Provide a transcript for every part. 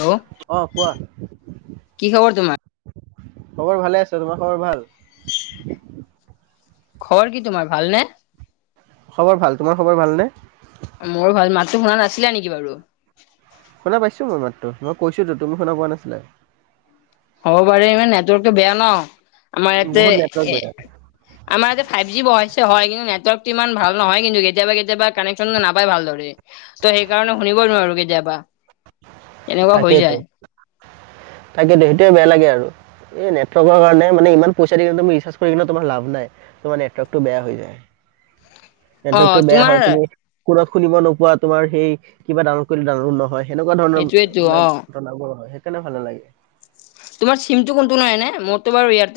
Hello অহ, কোৱা। কি খবৰ তোমাৰ? খবৰ ভালে আছে। তোমাৰ খবৰ ভাল? খবৰ কি তোমাৰ ভালনে? খবৰ ভাল। তোমাৰ খবৰ ভালনে? মোৰ ভাল মাতটো শুনা নাছিলা নেকি বাৰু। শুনা পাইছো, মই মাতটো, মই কৈছোতো তুমি শুনা পোৱা নাছিলা। হ'ব বাৰেু ইমান নেটৱৰ্কটো বেয়া ন। আমাৰ ইয়াতে বহুত নেটৱৰ্ক বেয়া এ, আমাৰ ইতে ফাইভ জি বহাইছে হয়। কিন্তু নেটৱৰ্ক ইমান ভাল নহয়। কিন্তু কেতিয়াবা কেতিয়াবা কানেকশচন নাপাই ভালদৰে। ত' সেইকাৰণে শুনিবই নোৱাৰো কেতিয়াবা। [inaudible] হৈ তাকেইতো, যায়। তাকেইতো, সেইটোৱে বেয়া লাগে আৰু। এই নেটৱৰ্কৰ কাৰণে মানে ইমান পইচা দি কিন্তু তুমি ৰিচাৰ্জ কিন্ত লাভ নাই তোমাৰ নেটৱৰ্কটো বেয়া হৈ যায়। অ' নেটৱৰ্কটো বেয়া তোমাৰ হয়। তুমি ফোনত শুনিব নোপোৱা। তোমাৰ সেই কিবা ডাউনলোড কৰিডাউনলোড নহয়। সেনেকুৱা ধৰণৰ সেইটোয়েতো মানে, অ'। ঘটনাবোৰ হয় সেইকাৰণে ভাল নালাগে। তোমাৰ চিমটো কোনটো হয় এনেই, মইতো বাৰু ইয়াত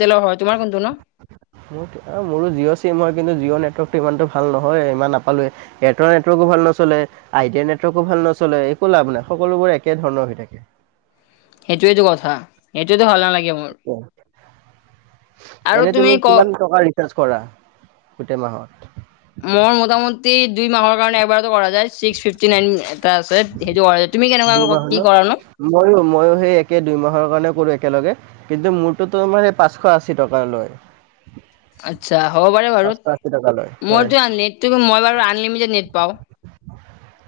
মোৰ অ, মোৰো জিঅ চিম হয়। কিন্তু জিঅ নেটৱৰ্কতটো ইমানটো ভাল নহয়। ইমান নাপালোৱে এয়াৰটেল নেটৱৰ্কো ভাল ন'চলে, আইডিয়া নেটৱৰ্কো ভাল। নচলে একো লাভ নাই, সকলোবোৰ একে ধৰণৰ হৈ থাকে। সেইটোইটো কথা এইটোৱ। ভাল নালাগে মোৰ আৰু এনে তুমি ক কিমান [unintelligible] কৰা গোটেই মাহত। মোৰ মোটামট দুই মাহৰ কাৰণে একবাৰতো কৰা যায় ছিক্স ফিফটি নাইন এটা আছে। সেইটো কৰা যায় তুমি কেনেকুৱা দুই মাহ ন, কি কৰা নো ময়ো, ময়ো সেই একে দুই মাহৰ কাৰণে কৰো। একেলগে কিন্তু মোৰতো তোমাৰ পাঁচশ, আশী টকা লয়। আচ্ছা হ'ব পাৰে বাৰু, পাঁচশ আশী টকা লয় হয় মোৰতো নেট মই বাৰু আনলিমিটেড নেট পাওঁ।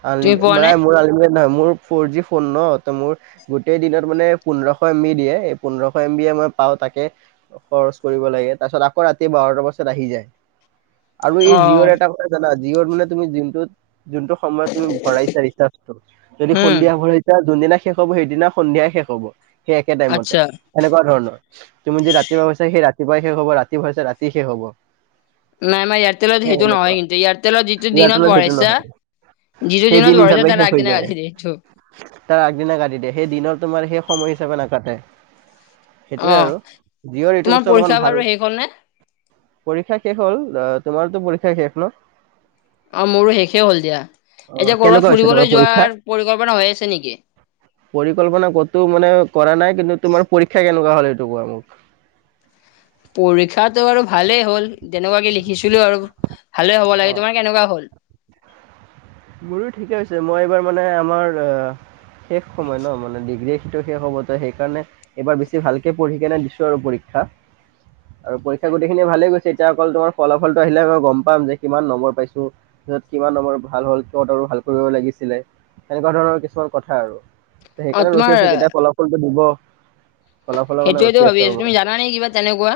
আল তুমি লিমট পোৱা নে মানে মোৰ আলিমি নহয়, মোৰ ফ'ৰ জি ফোন ন ত মোৰ গোটেই দিনত মানে পোন্ধৰশ এম বি দিয়ে এই পোন্ধৰশ এম বি মই পাওঁ তাকে খৰচ কৰিব লাগে, তাৰ পাছত আকৌ ৰাতিয় বাৰটাৰ বজত আহি যায়। আৰু অ এই জিঅ'ৰ এটা কথা জানা জিঅ'ৰ মানে তুমি জিমটোত যোনটো সময়ত তুমি ভৰাইছা ৰিচাৰ্জটো যদি উম সন্ধিয়া ভৰাইছা যোনদিনা শেষ হ'ব, সেইদিনা সন্ধিয়াই শেষ হ'ব। সেই একে আচ্ছা টাইমতে, তেনেকুৱা ধৰণৰ তুমি যি ৰাতিপুৱাৈছা সেই ৰাতি কপাই শেষ হ'ব ৰাতি ভুৱৰাছে ৰাতি শেষ হ'ব। নাই মাৰ এয়াৰটেলত সেই সেইটো নহয়, সেনেকুৱা কিন্তু এয়াৰটেলৰ যিটো ইয়াৰ তলত দিনত সেইটো ভৰাইছা। নহয় যিটো সেই দিনত দিন ভৰাইছা হিচাপে তাৰ শেষ হৈ আগদিনা যায়। কাটি দিয়ে সেইটো তাৰ আগদিনা কাতি দিয়ে সেইদিনৰ তোমাৰ শেষ সময় হিচাপে নাকাটে। অ সেইটোৱে আৰু জঅৰ এইটো তোমাৰ বস্তু অলপমান পৰীক্ষা ভাল। বাৰু শেষ হ'ল নে পৰীক্ষা শেষ তোমাৰতো পৰীক্ষা শেষ ন। অ, মোৰো শেষে হ'ল দিয়া। অ এতিয়া কৰবাত কেনেকুৱা হৈছে তোমাৰ ফুৰিবলৈ পৰীক্ষা যোৱাৰ পৰিকল্পনা হৈ আছে নেকি। পৰিকল্পনা ক'তো মানে কৰা নাই। কিন্তু তোমাৰ পৰীক্ষা কেনেকুৱা হ' সেইটো কুৱা মোক। পৰীক্ষাটো আৰু ভালেই হ'ল। তেনেকুৱাকে লিখিছিলো আৰু ভালে হ'ব অ লাগে, তোমাৰ কেনেকুৱা হ'ল? মোৰো ঠিকেই হৈছে, মই এইবাৰ মানে আমাৰ শেষ সময় ন, মানে ডিগ্ৰী সটো শেষ হ'ব তই সেই কাৰণে এবাৰ বেছি ভালকে পঢ়ি কেনে দিছো আৰু পৰী [inaudible] আৰু পৰীক্ষা গোটেইখিনি ভালে গৈছে। এতিয়া অকল তোমাৰ ফলাফলটো আহিলে মই গম পাম যে কিমান নম্বৰ পাইছো যত কিমান আমাৰ ভাল হ'ল কত আৰু ভাল কৰিব লাগিছিলে, তেনেকুৱা ধৰণৰ কিছুমান কথা আৰু অ সেইকাৰণে তোমাৰ ৰখি আছো কেতিয়াই ফলা ফলটো দিব ফলাফলৰ কাৰণে সেইটোৱেতো ৰখি ভাবি আছো আৰু তুমি জানা নে কিবা তেনেকুৱা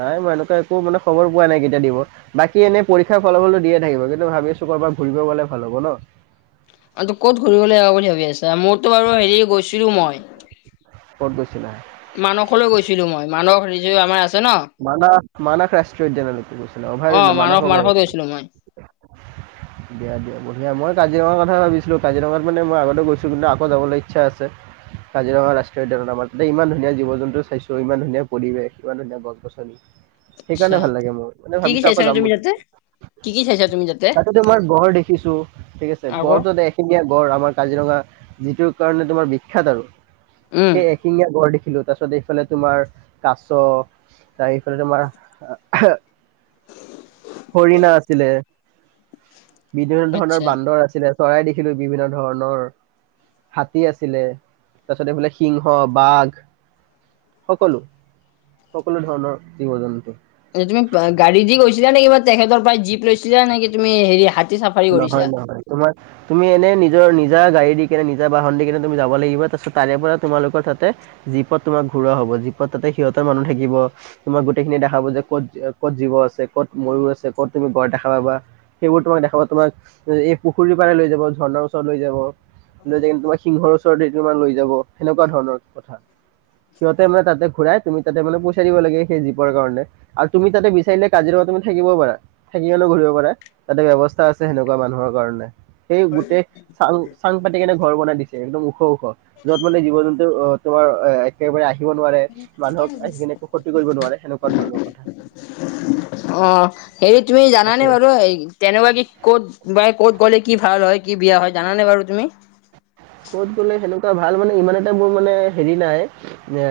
নাই মই এনেকুৱা একো মানে খবৰ পোৱা নাই কেতিয়া দিব। বাকী এনে পৰীক্ষাৰ ফলাফলো দিয়ে থাকিব ভাবি আছো কৰবাত ঘুৰিব গ'লে ভাল হ'ব ন আৰু ত, ক'ত ঘূৰিবলে আৰু বুলি ভাবি আছা মোৰতো বাৰু হেৰি গৈছিলো মই ক'ত গৈছিলা মানসলৈ গৈছিলো মই মানস ৰিয আমাৰ আছে ন মানস, মানস ৰাষ্ট্ৰীয় উদ্যানলৈ গছিলা, অ অভাৰন্ন মানস অভাৰ মানসত দিয়া, গৈছিলো মই দিয়া বঢ়িয়া মই কাজ কাজিৰঙাৰ কথা ভাবিছিলোঁ কাজিৰঙাত মানে মই আগতে গৈছোঁ কিন্তু আকৌ যাবলৈ ইচ্ছা আছে কাজিৰঙা ৰাষ্ট্ৰীয় উদ্যানৰ আমাৰ তাতে ইমান ধুনীয়া জীৱ-জন্তু চাইছো ইমান ধুনীয়া পৰিৱেশ ইমান ধুনীয়া গছ-গছনি আচ্ছা সেইকাৰণে ভাল লাগে। মোৰ মানে কি কি ভাবিছো আকৌ চাইছানো যাম তুমি বুলি। তাতে কি কি চাইচা তুমি টা তাতে তোমাৰ গড় দেখিছো, ঠিক আছে। আকৌ গড়টো এখিনঙীয়া গঁড় আমাৰ কাজিৰঙা যিটো কাৰণে তোমাৰ বিখ্যাত আৰু উম সেই এশিঙীয়া গড় দেখিলো তাৰপিছত এইফালে তোমাৰ কাছ ত এইফালে তোমাৰ হৰিণা আছিলে, বিভিন্ন ধৰণৰ আচ্ছা বান্দৰ আছিলে। চৰাই দেখিলো বিভিন্ন ধৰণৰ হাতী আছিলে তাৰপিছত এইফালে সিংহ বাঘ সকলো সকলো ধৰণৰ জীৱ জন্তু তুমি গাড়ী দি গৈছিলা নে কিবা তেখেতৰ পৰাই জীপ লৈছিলা নেকি তুমি হেৰি চাফাৰী কৰিছা নহয় নহয় তোমাৰ তুমি এনে নি নিজৰ নিজা গাড়ী দি কিনে নিজা বাহন দি কেনে তুমি যাব লাগিব তাৰপিছত তাৰে পৰা তোমালোকৰ তাতে জীপত তোমাক ঘু হ'ব যিত তাতে সিহঁতৰ মানুহ থাকিব তোমাৰ গোটেই খিনি দেখাব যে ক'ত ক'ত জীৱ আছে ক'ত আছে ক'ত তুমি গড় দেখা পাবা সেইবোৰ তোমাক দেখা তোমাক এই পুখুৰীৰ পাৰে লৈ যাব ঝৰ্ণাৰ ওচৰত লৈ যাব লৈ য কি তোমাক সিংহৰ ওচৰতে তোমাৰ লৈ যাব সেনেকুৱা ধৰণৰ কথা সিহঁতে মানে তাতে ঘূৰাই তুমি তাতে মানে পইচাৰ দিব লাগে সেই জীপৰ কাৰণে আৰু তুমি তাতে বিচাৰিলে কাজিৰঙা তুমি থাকিবও পাৰা থাকি পাৰি ঘূৰিব পাৰে তাতে ব্য আছে সেনেকুৱা মানুহৰ কাৰণে সেই গোটেই চাল চাং পাতি কেনে ঘৰ বনাই দিছে একদম ওখ ওখ যত মানে জীৱ জন্তু অ তোমাৰ একেবাৰে আহিব নোৱাৰে মানুহক আহি কিনে একো ক্ষতি কৰিব নোৱাৰে সেনেকুৱা ধৰণৰ কথা অ হেৰি তুমি জানানে তাকে বাৰু তেনেকুৱা কি ক'ত বা ক'ত গ'লে কি ভাল হয় কি বিয়া হয় জানানে বাৰু তুমি? ক'ত গ'লে সেনেকুৱা ভাল মানে ইমান এটা মোৰ মানে হেৰি নাই এ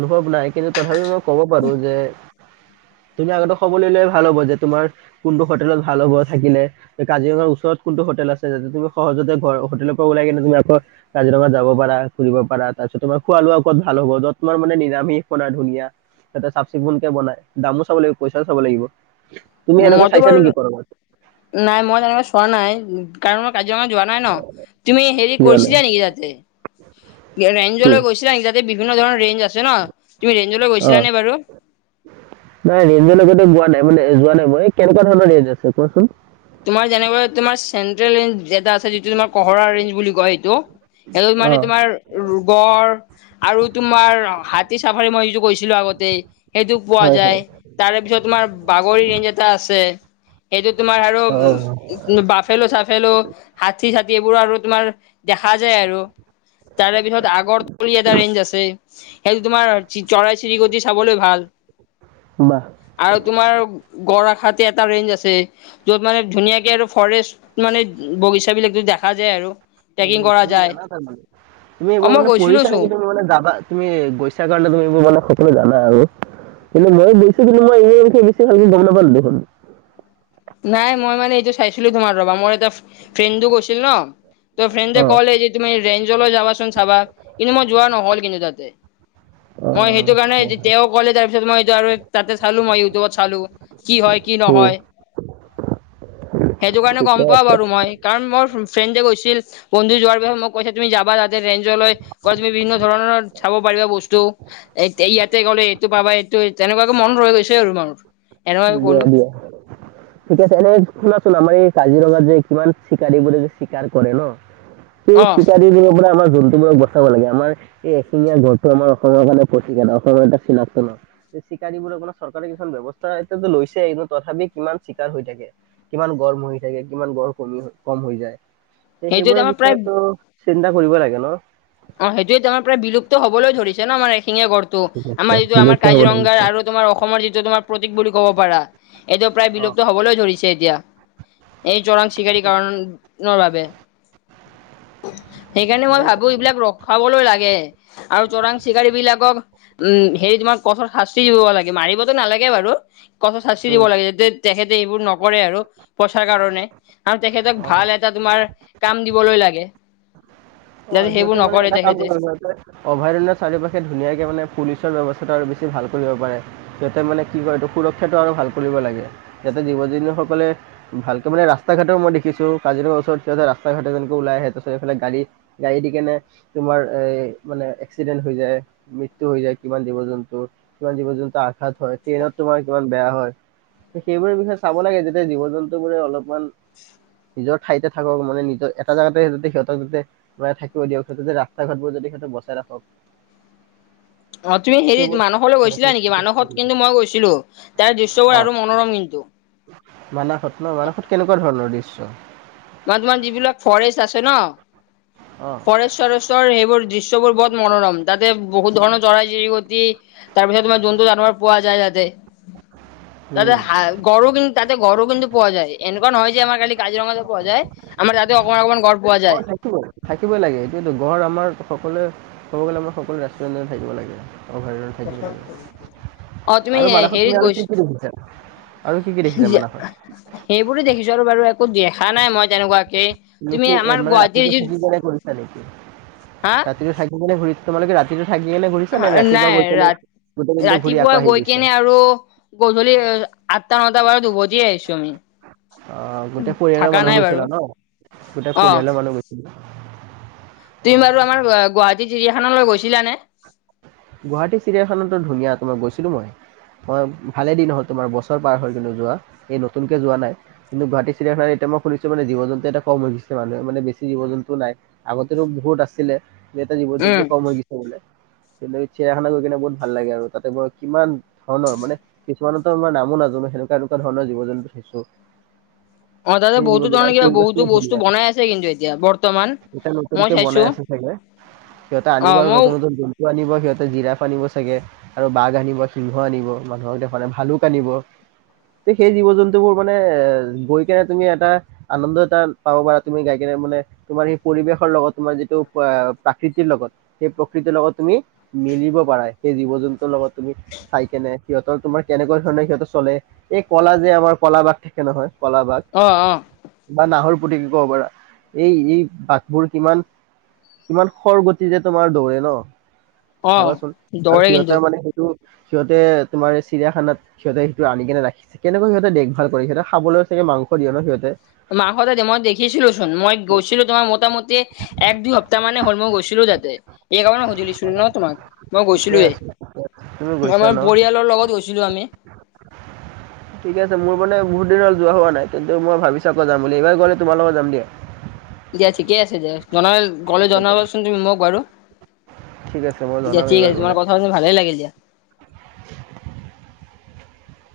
অনুভৱ নাই কিন্তু তথাপিও মই ক'ব পাৰো যে উ তুমি আগতে খবৰ লৈ ভাল হব যে তোমাৰ কোনটো হোটেলত ভাল হ'ব থাকিলে কাজিৰঙাৰ ওচৰত কোনটো হোটেল আছে যাতে তুমি সহজতে ঘৰ হোটেলৰ পৰা ওলাই কিনে তুমি আকৌ কাজিৰঙা যাব পাৰা ঘূৰিব পাৰা তাৰ পিছত তোমাৰ খোৱা ক'ত ভাল হ'ব যত তোমাৰ মানে নিৰামিশ ধুনীয়া তাতে চা চিকুণকে বনাই দামো চাব লাগিব পইচাও চাব লাগিব তুমি এনেকুৱা মইতো চাইছা বাৰু নেকি কৰবাত নাই মই নাই চোৱা নাই কাৰণ কাজিৰঙা যোৱা নাই ন তুমি হেৰি যোৱা নাই কৰিছিলা নেকি তাতে কি এৰেঞ্লৈ গৈছিলা নি ত বিভিন্ন ধৰণৰ ৰেঞ্জ আছে ন তুমি ৰেঞ্জলৈ অ গৈছিলা নে বাৰু নাই ৰেঞ্জৰ লগো যোৱা নাই মানে যোৱা নাই মই, কেনেকুৱা ধৰণৰ ৰেঞ্জ আছে কোৱাচোন। তোমাৰ যেনেকুৱা তোমাৰ চেন্ট্ৰেল ৰেঞ্জ এটা আছে যিটো তোমাৰ কহৰা ৰেঞ্জ বুলি কয় সেইটো সেইটো অ মানে তোমাৰ গড় আৰু তোমাৰ হাতী চাফাৰী মই যিটো কৰিছিলোঁ আগতে। সেইটো পোৱা হয় যায়, হয় তাৰে পিছত তোমাৰ বাগৰি ৰেঞ্জ এটা আছে সেইটো তোমাৰ আৰু অ'। বাফেলো চাফেলো, হাতি চাতি এইবোৰ আৰু তোমাৰ দেখা যায় আৰু। তাৰে পিছত আগৰতল এটা ৰেঞ্জ আছে সেইটো তোমাৰ চৰাই চিৰিকটি চাবলৈ ভাল। বাহ আৰু তোমাৰ গৰাখাটি এটা ৰেঞ্জ আছে য'ত মানে ধুনীয়াকে আৰু ফৰেষ্ট মানে বাগিচাবিলাকো দেখা যায় আৰু। ট্ৰেকিং উম, কৰা তুমি যায় জানা তাৰমানে, তুমি অ এইবোৰ মই মানে গৈছিলো পঢ়িচা চোন নেকি তুমি মানে যাবা, তুমি গৈছা কাৰণে। ত' এইবোৰ মানে সকলো জানা আৰু। কিন্তু মই গৈছোঁ কিন্তু মই এনে এনেকে বেছি ভালকে গম নাপালোঁ দেখোন। নাই মই মানে এইটো চাইছিলোঁ তোমাৰ ৰবা মই এটা ফ্ৰেণ্ডো গৈছিল ন', ত' ফ্ৰেণ্ডে অ কলে যে তুমি ৰেঞ্জ জলৈ যাবাচোন চাবা কিন্তু মই যোৱা নহ'ল কিন্তু তাতে। অ মই সেইটো অ কাৰণে তেওঁ ক'লে তাৰ পিছত মই এইটো আৰু তাতে চালোঁ মই ইউটিউবত চালোঁ। কি হয় কি উম, নহয়। সেইটো কাৰণে ঠিকে গম পোৱা আছে বাৰু মই। কাৰণ মোৰ ফ্ৰেণ্ড যে গৈছিল, বন্ধু যোৱাৰ পিচত মই কৈছে তুমি যাবা তাতে ৰেঞ্জলৈ তুমি বিভিন্ন ধৰণৰ ধৰণৰ চাব পাৰিবা বস্তু, এ, ইয়াতে গ'লে এইটো পাবা এইটো তেনেকুৱাকে মন ৰৈ গৈছে আৰু মানুহৰ এনেকুৱাকে গলোঁ। ঠিক আছে। এনে শুনাচোন আমাৰ এই কাজিৰঙা যে কিমান চিকাৰীবোৰে যে চিকাৰ কৰে ন'। সেই অ চিকাৰি দিনৰ পৰা আমাৰ যোনটো মই বচাব লাগে আমাৰ এই এশিঙীয়া ঘৰটো আমাৰ অসমৰ কাৰণে প্ৰিক এটা অসমৰ এটা চিনাক্তনৰ। চিকাৰীবোৰৰ কাৰণে চৰকাৰে কিছু ব্যৱস্থা এতিয়াতো লৈছে কিন্তু তথাপি কিমান চিকাৰ হৈ থাকে। কিমান গড় মৰি থাকে, কিমান গড় কমি কম হৈ যায়। ত' সেইটোৱে সেইবোৰৰ আমাৰ প্ৰায় বিষয়ে চিন্তা কৰিব লাগে ন'? অ' সেইটোয়েতো আমাৰ প্ৰায় বিলুপ্ত হবলৈ ধৰিছে ন' আমাৰ শিঙিয়া গড়টো, বিলুপ্ত আমাৰ যিটো আমাৰ বিলুপ্ত হ'ব কাজিৰঙাৰ ধৰিছে। আৰু তোমাৰ অসমৰ যিটো তোমাৰ প্ৰতীক বুলি ক'ব পাৰা এইটো প্ৰায় অ' বিলুপ্ত হবলৈ ধৰিছে এতিয়া। এই চৰাং চিকাৰীৰ কাৰণৰ বাবে। সেইকাৰণে সেই মই ভাবোঁ এইবিলাক ৰখাবলৈ লাগে আৰু চৰাং চিকাৰীবিলাকক উ, হেৰি তোমাৰ কঠোৰ শাস্তি দিব লাগে। লাগে, মাৰিবতো নালাগে বাৰু। কঠোৰ শাস্তি দিব উম, লাগে যে তেখেতে এইবোৰ নকৰে আৰু পইচাৰ কাৰণে। আৰু তেখেতক অ' ভাল এটা তোমাৰ কাম দিবলৈ লাগে। অ' যাতে সেইবোৰ সিহঁতে মানে নকৰে এটা কাম তেখেতে অভয়াৰণ্য চাৰি পাশে ধুনীয়াকে মানে পুলিচৰ ব্যৱস্থা আৰু বেছি ভাল কৰিব পাৰে যতে মানে কি কৰে এইটো সুৰক্ষাটো আৰু ভাল কৰিব লাগে যাতে জীৱ জু সকলে ভালকে মানে ৰাস্তা ঘাটৰ মই দেখিছোঁ কাজিৰঙাৰ ওচৰত সিতে ৰাস্তা ঘাটে যেনেকে ওলাই আহে তাৰপিছত এইফালে গাড়ী গাড়ী দি কেনে তোমাৰ এ, মানে এক্সিডেণ্ট হৈ যায়, মৃত্যু হৈ যায় কিমান জীৱ জন্তু কিমান জীৱ জন্তু আঘাত হয়, ট্ৰেইনত তোমাৰ কিমান বেয়া হয়। সেইবোৰৰে বিষয়ে চাব লাগে যেতিয়া জীৱ জন্তু বোৰে অলপ অমান নিজৰ ঠাইতে থাকক মানে নিজৰ এটা জোগাতে যাতে সিহঁতক যাতে বা থাকিব দিয়ক, সেইটো যে ৰাস্তা ঘাটবোৰ যদি সিহঁতে বচাই ৰাখক। [inaudible] অ' তুমি হেৰি সেইবোৰ মানহলৈ গৈছিলা নেকি? মানহত কিন্তু মই গৈছিলোঁ, তাৰ অ দৃশ্যবোৰ আৰু মনোৰম কিন্তু। মানাসত ন' মানাসত কেনেকুৱা ধৰণৰ দৃশ্য? তোমাৰ তোমাৰ যিবিলাক ফৰেষ্ট আছে ন' অ ফৰেষ্ট চৰেষ্টৰ সেইবোৰ দৃশ তুবোৰ বহুত মনোৰম, তাতে বহুত ধৰণ চৰাই চিৰিকতি, তাৰ পিছত তোমাৰ জন্তু জানোৱাৰ পোৱা যায় তাতে। তাতে উম হা গড় কিন্তু তাতে গড়ো কিন্তু পোৱা যায় এনেকুৱা নহয় যে আমাৰ খালি কাজিৰঙা। পোৱা যায় আমাৰ তাতে অকমান অকমান গড়। অ যায় তাকে। থাকিবই লাগে সেইটোৱে গড় আমাৰ সকলোৱে ক'ব গ'লে আমাৰ সকলোৱে ৰাষ্ট্ৰীয় উদ্যানত থাকিব লাগে। অভয়াৰণ্য থাকিব লাগে [unintelligible] অ তুমি আৰু মানাসত তুমি হেৰিত আৰু গৈছ। কি কি দেখিছা আৰু কি কি দেখিছা [unintelligible] মানাসত সেইবোৰে দেখিছোঁ আৰু বাৰু একো দেখা নাই মই তেনেকুৱা। এ মানে ৰাতিটো থাকি কেনে কৰিছা নেকি হা ৰাতিটো থাকি কেনে ঘূৰিছা। তোমালোকে ৰাতিটো। থাকি কেনে ঘূৰিছা নে ৰাতিপুৱা নাই গৈ কেনে গোটেই দিনটো ঘূৰি আকৌ ৰাত-ৰাতিপুৱা আহি গৈ গৈছা কেনে আৰু গধূলি। [unintelligible] নটা মানত উভতি আহিছোঁ আমি। অ গোটেই পৰিয়ালৰ থাকা মানুহ নাই বাৰু গৈছিলা নহ গোটেই অ পৰিয়ালৰ মানুহ। [unintelligible] অ তুমি বাৰু আমাৰ গুৱাহাটী চিৰিয়াখানলৈ গৈছিলানে। গুৱাহাটী চিৰিয়াখনতো ধুনীয়া তোমাৰ গৈছিলোঁ মই। হয় ভালে দিন হ'ল তোমাৰ বছৰ পাৰ হৈ গ'ল নোযোৱা এই নতুনকে যোৱা নাই কিন্তু গুৱাহাটী চিৰিয়াখানা। এতিয়া মই শুনিছো মানে জীৱ জন্তু এটা কম হৈছে মানুহে মানে বেছি জীৱ জন্তু নাই আগতে বহুত আছিলে। [unintelligible] জীৱ উম জন্তু কম হৈ গৈছে বোলে। তেনে চিৰায়াখানা গৈ কিনে বহুত ভাল লাগে আৰু তাতে [unintelligible] কিমান ধৰণৰ মানে। কিছুমানৰটো আমাৰ নামো নাজানোঁ সেনেকুৱা এনেকুৱা ধৰনৰ জীৱ জন্তু দেখিছোঁ। অ তাতে বহুতো ধৰণে কিবা বহুতো ধুনীয়া বস্তু বনাই আছে কিন্তু এতিয়া বৰ্তমান। এতিয়া মই নতুনকে চাইছো বনাই আছে চাগে সিহঁতে অ আনিব আৰু মইও নতুন নতুন জন্তু আনিব সিহঁতে। জিৰাফ আনিব চাগে আৰু বাঘ আনিব সিংহ আনিব মানুহক দেখুৱাবলে ভালুক আনিব। সেই জীৱ জন্তু বোৰ মানে এ গৈ কেনে তুমি এটা আনন্দ এটা পাব পাৰা তুমি যাই কেনে। মানে তোমাৰ সেই পৰিৱেশৰ লগত তোমাৰ যিটো প্ৰাকৃতিৰ লগত সেই প্ৰকৃতিৰ লগত। তুমি মিলিব পাৰা সেই জীৱ জন্তুৰ লগত তুমি চাই কেনে। সিহঁতৰ তোমাৰ কেনেকুৱা ধৰণে সিহঁতৰ চলে এই কলা যে আমাৰ কলা বাঘ থাকে নহয়। কলা বাঘ অ অ বা নাহৰ। ফুটুকী ক'ব পাৰা এই এই বাঘবোৰ কিমান। ইমান খৰগতিৰে তোমাৰ দৌৰে নহ অ ভাবাচোন আৰু দৌৰে কিন্তু সিহঁতে মানে সেইটো। সিহঁতে তোমাৰ চিৰিয়াখানাত সিহঁতে সেইটো আনি কেনে ৰাখিছে কেনেকৈ সিহঁতে দেখ ভাল কৰিছে সিহঁতে খাবলৈ চাগে। মাংস দিয়ে নহ সিহঁতে। মাংস দিয়ে মই দেখিছিলো চোন মই গৈছিলো তোমাৰ মোটামুটি এক দুই সপ্তাহ মানে হল মই গৈছিলো। তাতে এই কাৰণে সুধি লৈছোঁ। ন তোমাক মই ঠিকে গৈছিলোৱে আছে তুমি গৈছা আমাৰ ন পৰিয়ালৰ লগত গৈছিলো আমি। [inaudible] ঠিকে আছে মোৰ মানে বহুত। যোৱা হোৱা নাই কিন্তু মই ভাবিছোঁ আকৌ যাম বুলি এইবাৰ গ'লে তোমাৰ লগত যাম দিয়া। দিয়া ঠিকে আছে দিয়া জনা গ'লে জনাবাচোন তুমি মোক বাৰু। ঠিক আছে মই দিয়া জনাম ঠিক এইবাৰ আছে তোমাৰ গ'লে। কথা শুনি ভালে লাগিল দিয়া। [inaudible]